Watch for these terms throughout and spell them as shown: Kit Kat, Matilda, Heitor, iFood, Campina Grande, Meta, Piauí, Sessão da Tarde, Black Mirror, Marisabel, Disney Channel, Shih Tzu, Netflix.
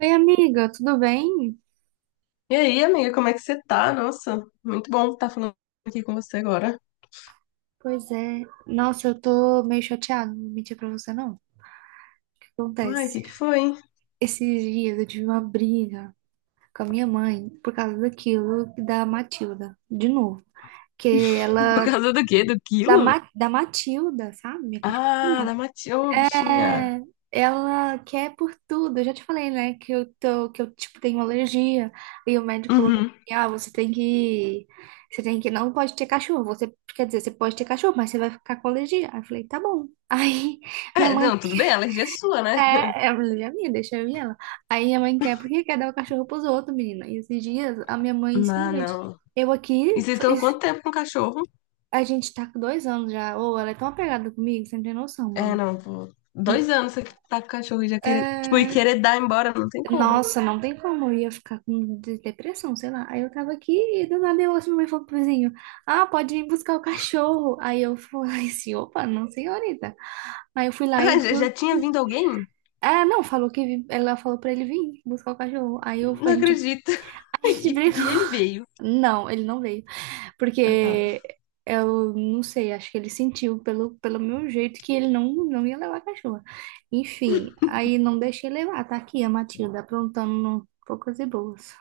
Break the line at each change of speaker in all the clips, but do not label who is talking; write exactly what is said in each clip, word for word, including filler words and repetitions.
Oi, amiga, tudo bem?
E aí, amiga, como é que você tá? Nossa, muito bom estar falando aqui com você agora.
Pois é. Nossa, eu tô meio chateada, não vou mentir pra você, não. O que
Ai, o
acontece?
que que foi, hein?
Esses dias eu tive uma briga com a minha mãe por causa daquilo da Matilda, de novo. Que
Por
ela,
causa do quê? Do
da,
quilo?
Ma, da Matilda, sabe? Minha
Ah, da
cachorrinha,
Mati... Ô, bichinha.
é, ela quer por tudo. Eu já te falei, né, que eu tô, que eu tipo tenho alergia. E o médico falou
Uhum.
assim, ah, você tem que, você tem que, não pode ter cachorro. Você, quer dizer, você pode ter cachorro, mas você vai ficar com alergia. Aí eu falei, tá bom. Aí minha
É,
mãe
não, tudo bem, alergia é sua, né?
quer, é alergia minha, deixa eu ir ela. Aí minha mãe quer porque quer dar o cachorro pros outros, menina. E esses dias a minha mãe
Não,
simplesmente,
não.
eu aqui,
E vocês estão há quanto tempo com o cachorro?
a gente tá com dois anos já. Ou ela é tão apegada comigo, você não tem noção,
É,
mano.
não, pô. Dois anos você tá com o cachorro e já querer, tipo, e
É,
querer dar embora, não tem como.
nossa, não tem como, eu ia ficar com de- depressão, sei lá. Aí eu tava aqui e do nada eu ouço minha mãe falando pro vizinho: ah, pode vir buscar o cachorro. Aí eu falei assim: opa, não, senhorita. Aí eu fui lá e.
Ah, já,
do-
já tinha vindo alguém?
Ah, não, falou que vi- ela falou pra ele vir buscar o cachorro. Aí eu, a
Não
gente,
acredito.
a gente
E,
brigou.
e ele veio.
Não, ele não veio.
Ah, tá.
Porque eu não sei, acho que ele sentiu pelo, pelo meu jeito que ele não, não ia levar a cachorra. Enfim, aí não deixei levar. Tá aqui a Matilda aprontando no poucas e boas.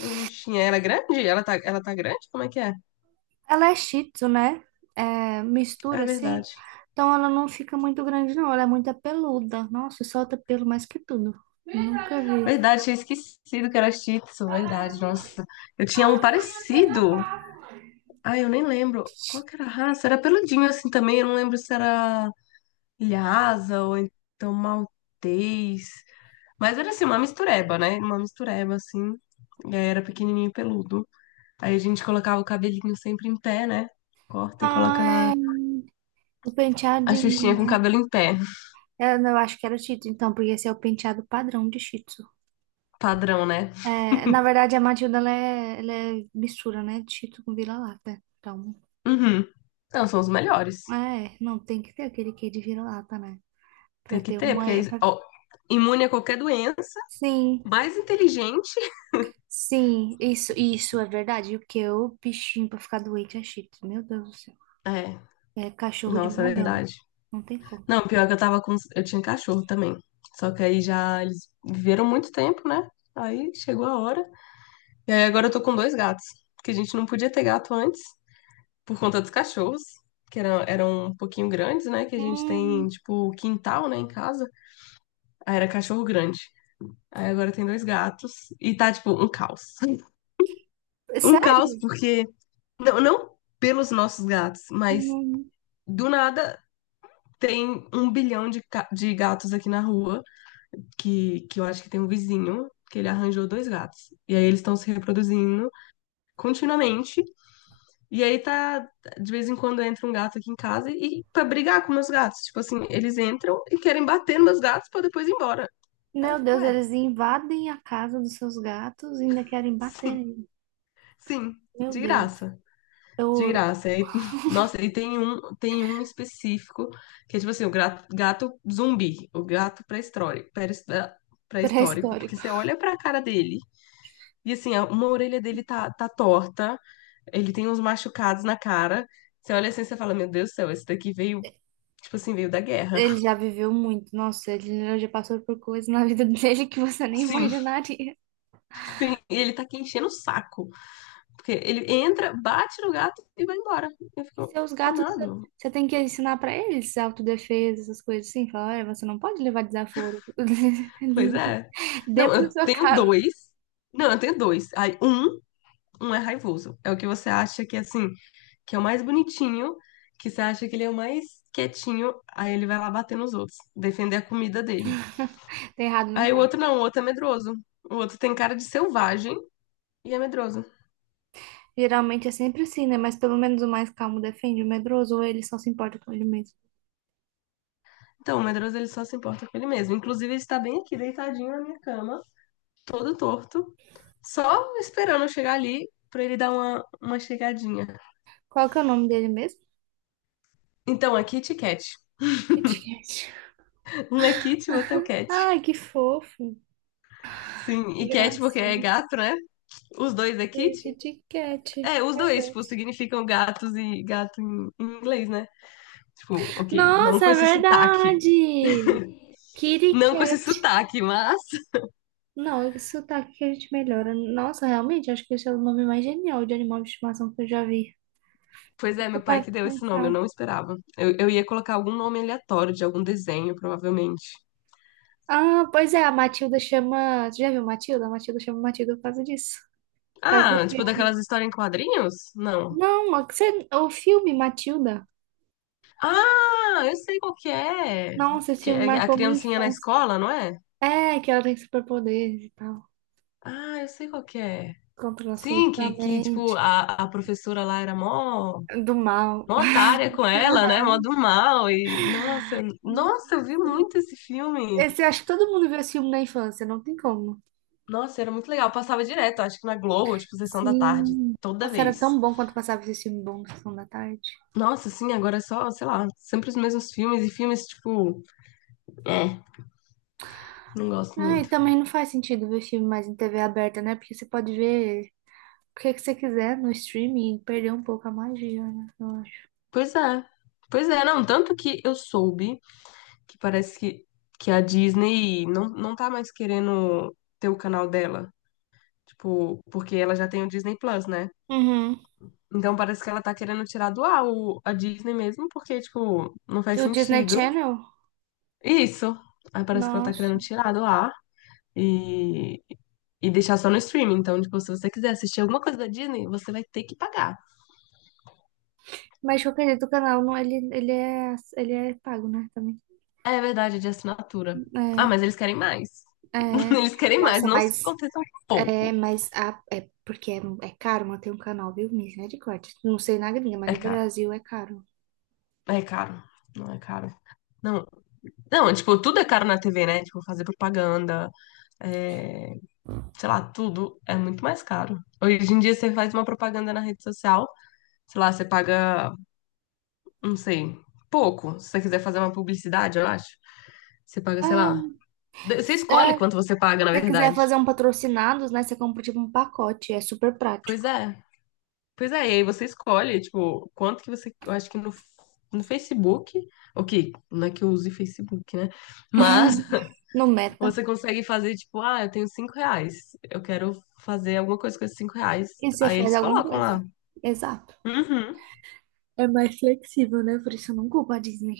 E o Bichinha, ela é grande? Ela tá, ela tá grande? Como é que é?
Ela é Shih Tzu, né? É,
É
mistura assim.
verdade.
Então ela não fica muito grande, não. Ela é muito peluda. Nossa, solta pelo mais que tudo. Nunca vi.
Verdade, tinha esquecido que era Shih Tzu, verdade, nossa. Eu tinha um parecido. Ai, eu nem lembro. Qual que era a raça? Era peludinho assim também, eu não lembro se era Lhasa ou então Maltês. Mas era assim, uma mistureba, né? Uma mistureba, assim. E aí era pequenininho e peludo. Aí a gente colocava o cabelinho sempre em pé, né? Corta e coloca
Ah,
lá
é. O
a Xuxinha com o
penteadinho.
cabelo em pé.
Eu, não, Eu acho que era Shih Tzu, então, porque esse é o penteado padrão de Shih Tzu.
Padrão, né?
É, na verdade, a Matilda ela é, ela é mistura, né? De Shih Tzu com vira-lata. Então,
Uhum. Não, são os melhores.
é, não tem que ter aquele quê de vira-lata, né? Pra
Tem que
ter
ter,
uma.
porque
É,
aí,
pra-
ó, imune a qualquer doença
Sim.
mais inteligente.
Sim, isso, isso é verdade. o que eu, bichinho, pra ficar doente é chique. Meu Deus do céu.
É,
É cachorro de
nossa, é
madame.
verdade.
Não tem como.
Não, pior que eu tava com. Eu tinha cachorro também. Só que aí já eles viveram muito tempo, né? Aí chegou a hora. E aí agora eu tô com dois gatos. Que a gente não podia ter gato antes, por conta dos cachorros, que eram, eram um pouquinho grandes, né? Que a gente tem,
Hum,
tipo, quintal, né, em casa. Aí era cachorro grande. Aí agora tem dois gatos. E tá, tipo, um caos. Um caos,
sério?
porque. Não, não pelos nossos gatos, mas
Hum.
do nada tem um bilhão de, ca- de gatos aqui na rua, que, que eu acho que tem um vizinho, que ele arranjou dois gatos. E aí eles estão se reproduzindo continuamente. E aí tá, de vez em quando entra um gato aqui em casa e pra brigar com meus gatos. Tipo assim, eles entram e querem bater nos meus gatos pra depois ir embora. Aí eu
Meu
fico,
Deus,
ué,
eles invadem a casa dos seus gatos e ainda querem bater
sim,
nele.
sim,
Meu
de
Deus.
graça. De
Eu,
graça. Aí, nossa, e tem um, tem um específico que é tipo assim, o gato, gato zumbi, o gato pré-histórico, pré-his- ah, pré-histórico, porque
pré-histórico.
você olha pra cara dele e assim, a- uma orelha dele tá, tá torta, ele tem uns machucados na cara. Você olha assim e você fala, meu Deus do céu, esse daqui veio, tipo assim, veio da guerra.
Ele já viveu muito. Nossa, ele já passou por coisas na vida dele que você nem
Sim,
imaginaria.
sim. E ele tá aqui enchendo o saco. Porque ele entra, bate no gato e vai embora. Eu
E
fico,
seus gatos,
amado.
você tem que ensinar pra eles autodefesa, essas coisas assim. Falar, olha, você não pode levar desaforo
Pois é. Não,
dentro da
eu
sua
tenho
casa.
dois. Não, eu tenho dois. Aí, um, um é raivoso. É o que você acha que, é, assim, que é o mais bonitinho, que você acha que ele é o mais quietinho, aí ele vai lá bater nos outros, defender a comida dele.
Tá errado, não
Aí o
tá.
outro não, o outro é medroso. O outro tem cara de selvagem e é medroso.
Geralmente é sempre assim, né? Mas pelo menos o mais calmo defende o medroso ou ele só se importa com ele mesmo.
Então, o medroso ele só se importa com ele mesmo. Inclusive, ele está bem aqui, deitadinho na minha cama, todo torto, só esperando eu chegar ali pra ele dar uma, uma chegadinha.
Qual que é o nome dele mesmo?
Então, é Kit Kat.
Kit Kat.
Um é Kit, o outro é o Cat.
Ai, que fofo.
Sim,
Que
e Cat porque é
gracinha.
gato, né? Os dois é
É,
Kit.
Kit Kat.
É, os
Meu
dois, tipo,
Deus.
significam gatos e gato em, em inglês, né? Tipo, ok, não
Nossa,
com
é
esse sotaque.
verdade. Kitty
Não com esse
Cat.
sotaque, mas.
Não, esse sotaque que a gente melhora. Nossa, realmente, acho que esse é o nome mais genial de animal de estimação que eu já vi.
Pois é,
Deixa eu
meu pai
parar
que deu
pra
esse nome, eu
pensar.
não esperava. Eu, eu ia colocar algum nome aleatório de algum desenho, provavelmente.
Ah, pois é, a Matilda chama. Você já viu Matilda? A Matilda chama Matilda por causa disso. Por causa do
Ah, tipo
filme.
daquelas histórias em quadrinhos? Não.
Não, a- Você... o filme Matilda.
Ah, eu sei qual que é.
Nossa, esse
Que
filme
é a
marcou minha
criancinha na
infância.
escola, não é?
É, que ela tem superpoderes e tal.
Ah, eu sei qual que é.
Controla as coisas
Sim,
da
que, que tipo,
mente.
a, a professora lá era mó,
Do mal.
mó otária com ela, né? Mó do mal. E, nossa, nossa, eu vi muito esse filme.
Esse, acho que todo mundo viu esse filme na infância, não tem como.
Nossa, era muito legal. Passava direto, acho que na Globo, tipo, sessão da tarde,
Sim.
toda
Nossa, era
vez.
tão bom quando passava esse filme bom no Sessão da Tarde.
Nossa, sim, agora é só, sei lá, sempre os mesmos filmes e filmes, tipo, é, não gosto
Ah, e
muito.
também não faz sentido ver filme mais em T V aberta, né? Porque você pode ver o que que você quiser no streaming e perder um pouco a magia, né? Eu acho.
Pois é. Pois é, não, tanto que eu soube que parece que, que a Disney não, não tá mais querendo ter o canal dela. Tipo, porque ela já tem o Disney Plus, né?
Uhum.
Então parece que ela tá querendo tirar do ar o- a Disney mesmo, porque, tipo, não faz
Do Disney
sentido.
Channel?
Isso. Aí parece que ela tá
Nossa.
querendo tirar do ar e, e deixar só no streaming. Então, tipo, se você quiser assistir alguma coisa da Disney, você vai ter que pagar.
Mas de qualquer jeito, o canal não, ele, ele é, ele é pago, né? Também.
É verdade, é de assinatura. Ah, mas eles querem mais.
É, é.
Eles querem mais,
Nossa,
não se
mas
contenta com
é,
pouco.
mas a, é porque é, é caro manter um canal, viu? Misericórdia. Não sei na gringa, mas
É
no
caro.
Brasil é caro.
É caro. Não é caro. Não, não, tipo, tudo é caro na T V, né? Tipo, fazer propaganda, é, sei lá, tudo é muito mais caro. Hoje em dia você faz uma propaganda na rede social, sei lá, você paga, não sei, pouco. Se você quiser fazer uma publicidade, eu acho, você paga, sei lá.
É,
de- Você escolhe
é,
quanto você paga, na
você quiser
verdade.
fazer um patrocinados, né? Você compra tipo um pacote, é super
Pois
prático.
é. Pois é, e aí você escolhe, tipo, quanto que você. Eu acho que no, no Facebook. Ok, não é que eu use Facebook, né? Mas
No Meta.
você consegue fazer, tipo, ah, eu tenho cinco reais. Eu quero fazer alguma coisa com esses cinco reais.
E você
Aí
faz
eles
alguma
colocam lá.
coisa. Exato.
Uhum.
É mais flexível, né? Por isso eu não culpo a Disney.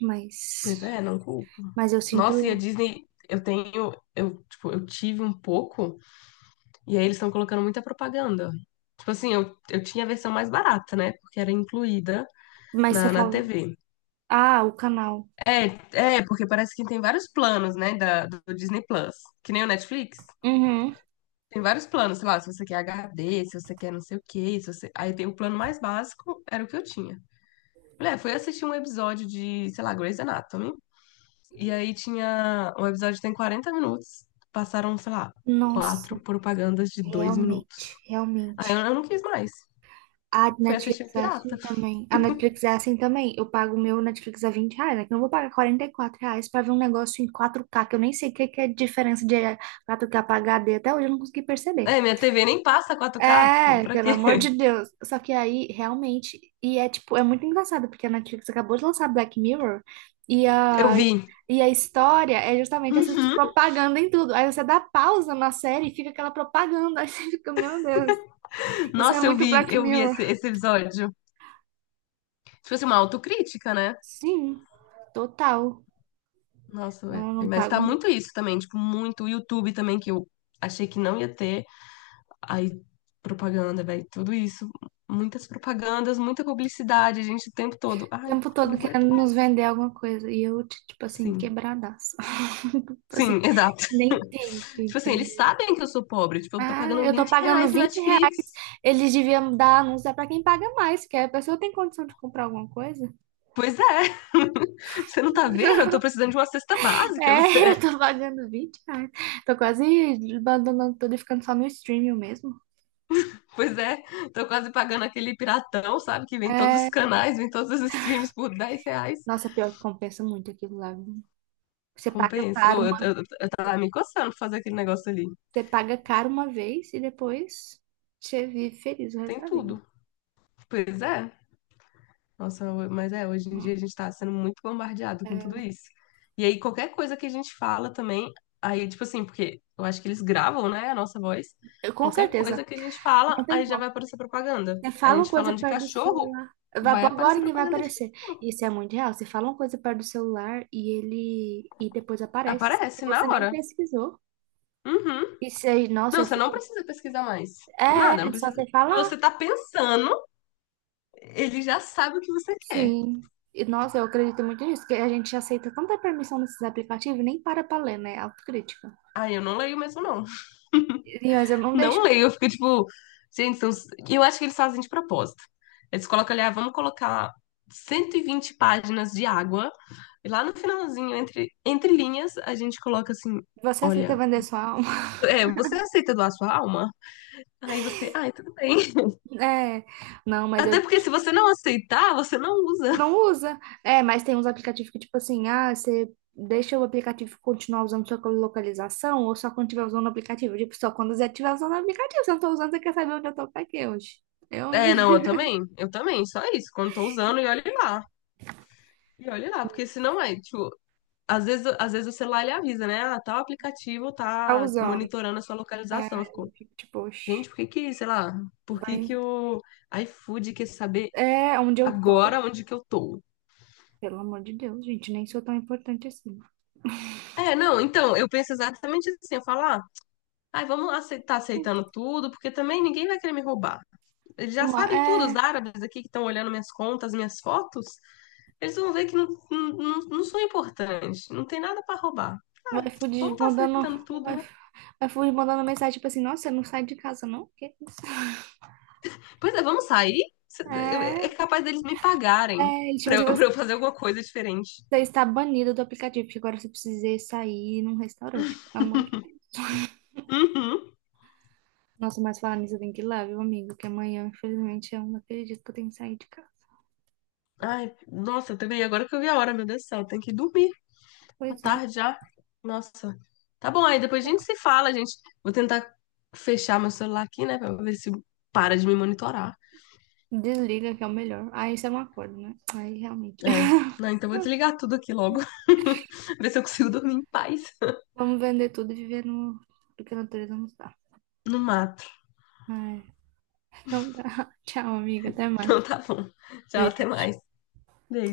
Mas,
Pois é, não culpo.
mas eu
Nossa, e a
sinto.
Disney, eu tenho, eu, tipo, eu tive um pouco, e aí eles estão colocando muita propaganda. Tipo assim, eu, eu tinha a versão mais barata, né? Porque era incluída
Mas você
na, na
fala.
T V.
Ah, o canal.
É, é, porque parece que tem vários planos, né, da, do Disney Plus. Que nem o Netflix.
Uhum.
Tem vários planos, sei lá, se você quer H D, se você quer não sei o quê, se você. Aí tem o plano mais básico, era o que eu tinha. Mulher, fui assistir um episódio de, sei lá, Grey's Anatomy. E aí tinha. O episódio tem quarenta minutos. Passaram, sei lá, quatro
Nossa,
propagandas de dois minutos.
realmente,
Aí eu,
realmente.
eu não quis mais.
A
Fui assistir o
Netflix é assim
Pirata.
também. A Netflix é assim também. Eu pago o meu Netflix a vinte reais, né? Que eu não vou pagar quarenta e quatro reais pra ver um negócio em quatro k que eu nem sei o que que é a diferença de quatro k pra H D. Até hoje eu não consegui perceber.
É, minha T V nem passa quatro k tipo,
É,
pra
pelo
quê?
amor de Deus. Só que aí, realmente, e é tipo, é muito engraçado, porque a Netflix acabou de lançar Black Mirror e
Eu
a,
vi.
e a história é justamente essa
Uhum.
propaganda em tudo. Aí você dá pausa na série e fica aquela propaganda. Aí você fica, meu Deus, isso é
Nossa, eu
muito
vi,
Black
eu vi
Mirror.
esse, esse episódio. Tipo assim, uma autocrítica, né?
Sim, total.
Nossa, velho.
Eu não
Mas
pago
tá
no
muito isso também, tipo, muito o YouTube também, que eu achei que não ia ter. Aí, propaganda, velho, tudo isso. Muitas propagandas, muita publicidade, gente, o tempo todo. Ai,
tempo
não
todo
aguento
querendo nos
mais.
vender alguma coisa. E eu, tipo assim,
Sim.
quebradaço. Tipo assim,
Sim, exato.
nem tento,
Tipo assim, eles
entendeu?
sabem que eu sou pobre. Tipo, eu tô
Ah,
pagando
eu tô
vinte
pagando
reais no
vinte reais.
Netflix.
Eles deviam dar anúncio é pra quem paga mais, porque a pessoa tem condição de comprar alguma coisa.
Pois é. Você não tá vendo? Eu tô precisando de uma cesta básica.
É,
Você.
eu tô pagando vinte reais. Tô quase abandonando tudo e ficando só no streaming mesmo.
Pois é. Tô quase pagando aquele piratão, sabe? Que vem todos os
É,
canais, vem todos os streams por dez reais.
nossa, pior que compensa muito aquilo lá, viu? Você paga
Compensa.
caro
Eu,
uma,
eu, eu tava me coçando pra fazer aquele negócio ali.
você paga caro uma vez e depois você vive feliz o resto
Tem
da vida.
tudo. Pois é. Nossa, ho- mas é, hoje em
Hum,
dia a gente tá sendo muito bombardeado com tudo isso. E aí, qualquer coisa que a gente fala também, aí, tipo assim, porque eu acho que eles gravam, né, a nossa voz.
eu- Com
Qualquer coisa
certeza.
que a gente fala,
Não tem
aí já vai
como.
aparecer propaganda.
Você
A
fala uma
gente
coisa
falando de
perto do
cachorro,
celular. Vai-
vai
Agora
aparecer
ninguém vai
propaganda de
aparecer.
cachorro.
Isso é muito real. Você fala uma coisa perto do celular e ele e depois aparece. E
Aparece na
você nem
hora.
pesquisou.
Uhum.
Isso aí, nossa,
Não,
eu
você não
fico.
precisa pesquisar mais. Nada,
É,
não
é só
precisa.
você
Você
falar.
tá pensando, ele já sabe o que você quer.
Sim. E, nossa, eu acredito muito nisso, que a gente aceita tanta permissão nesses aplicativos, nem para pra ler, né? Autocrítica.
Aí eu não leio mesmo, não.
E, Mas eu não deixo.
Não leio, eu fico tipo, gente, são. E eu acho que eles fazem de propósito. Eles colocam ali, ah, vamos colocar cento e vinte páginas de água, e lá no finalzinho, entre, entre linhas, a gente coloca assim:
Você aceita
olha,
vender sua alma?
é, você aceita doar sua alma? Aí você, ai, tudo bem.
É. Não, mas
Até
eu
porque se você não aceitar, você não usa.
Não usa. É, mas tem uns aplicativos que, tipo assim, ah, você deixa o aplicativo continuar usando sua localização ou só quando estiver usando o aplicativo. Tipo, só quando você estiver usando o aplicativo. Se eu não tô usando, você quer saber onde eu tô pra quê hoje? Eu, hein?
É, não, eu também, eu também, só isso. Quando tô usando, e olhe lá. E olhe lá, porque senão é, tipo, às vezes, às vezes o celular ele avisa, né? Ah, tal aplicativo
Tá
tá
usando.
monitorando a sua
É,
localização.
eu fico tipo, oxe,
Gente, por que que, sei lá, por que que
vai.
o iFood quer saber
É, onde eu tô?
agora onde que eu tô?
Pelo amor de Deus, gente, nem sou tão importante assim.
É, não, então, eu penso exatamente assim, eu falo, ah, ai, vamos aceitar, aceitando tudo, porque também ninguém vai querer me roubar. Eles já
Uma,
sabem tudo, os
é,
árabes aqui que estão olhando minhas contas, minhas fotos, eles vão ver que não, não, não, não sou importante, não tem nada pra roubar.
o
Ah, vamos
iFood
estar
mandando,
aceitando
o
tudo, né?
iFood o iFood mandando mensagem, tipo assim, nossa, você não sai de casa, não? O quê?
Pois é, vamos sair? Cê- eu- É
É,
capaz deles me pagarem
é, e, tipo
pra
assim,
eu, pra eu fazer alguma coisa diferente.
você está banido do aplicativo, porque agora você precisa sair num restaurante, pelo amor de Deus.
Uhum.
Nossa, mas falando nisso, eu tenho que ir lá, viu, amigo? Que amanhã, infelizmente, eu não acredito que eu tenho que sair de casa.
Ai, nossa, também, agora que eu vi a hora, meu Deus do céu, tem que dormir. Boa
Pois é.
tarde já. Nossa. Tá bom, aí depois a gente se fala, gente. Vou tentar fechar meu celular aqui, né, pra ver se para de me monitorar.
Desliga, que é o melhor. Aí isso é um acordo, né? Aí realmente.
É. Não, então eu vou desligar tudo aqui logo. Ver se eu consigo dormir em paz
Vamos vender tudo e viver no... do que a natureza nos dá.
no mato.
É, então tá. Tchau, amiga. Até mais.
Então tá bom. Tchau, até
Beijo.
mais. Beijo.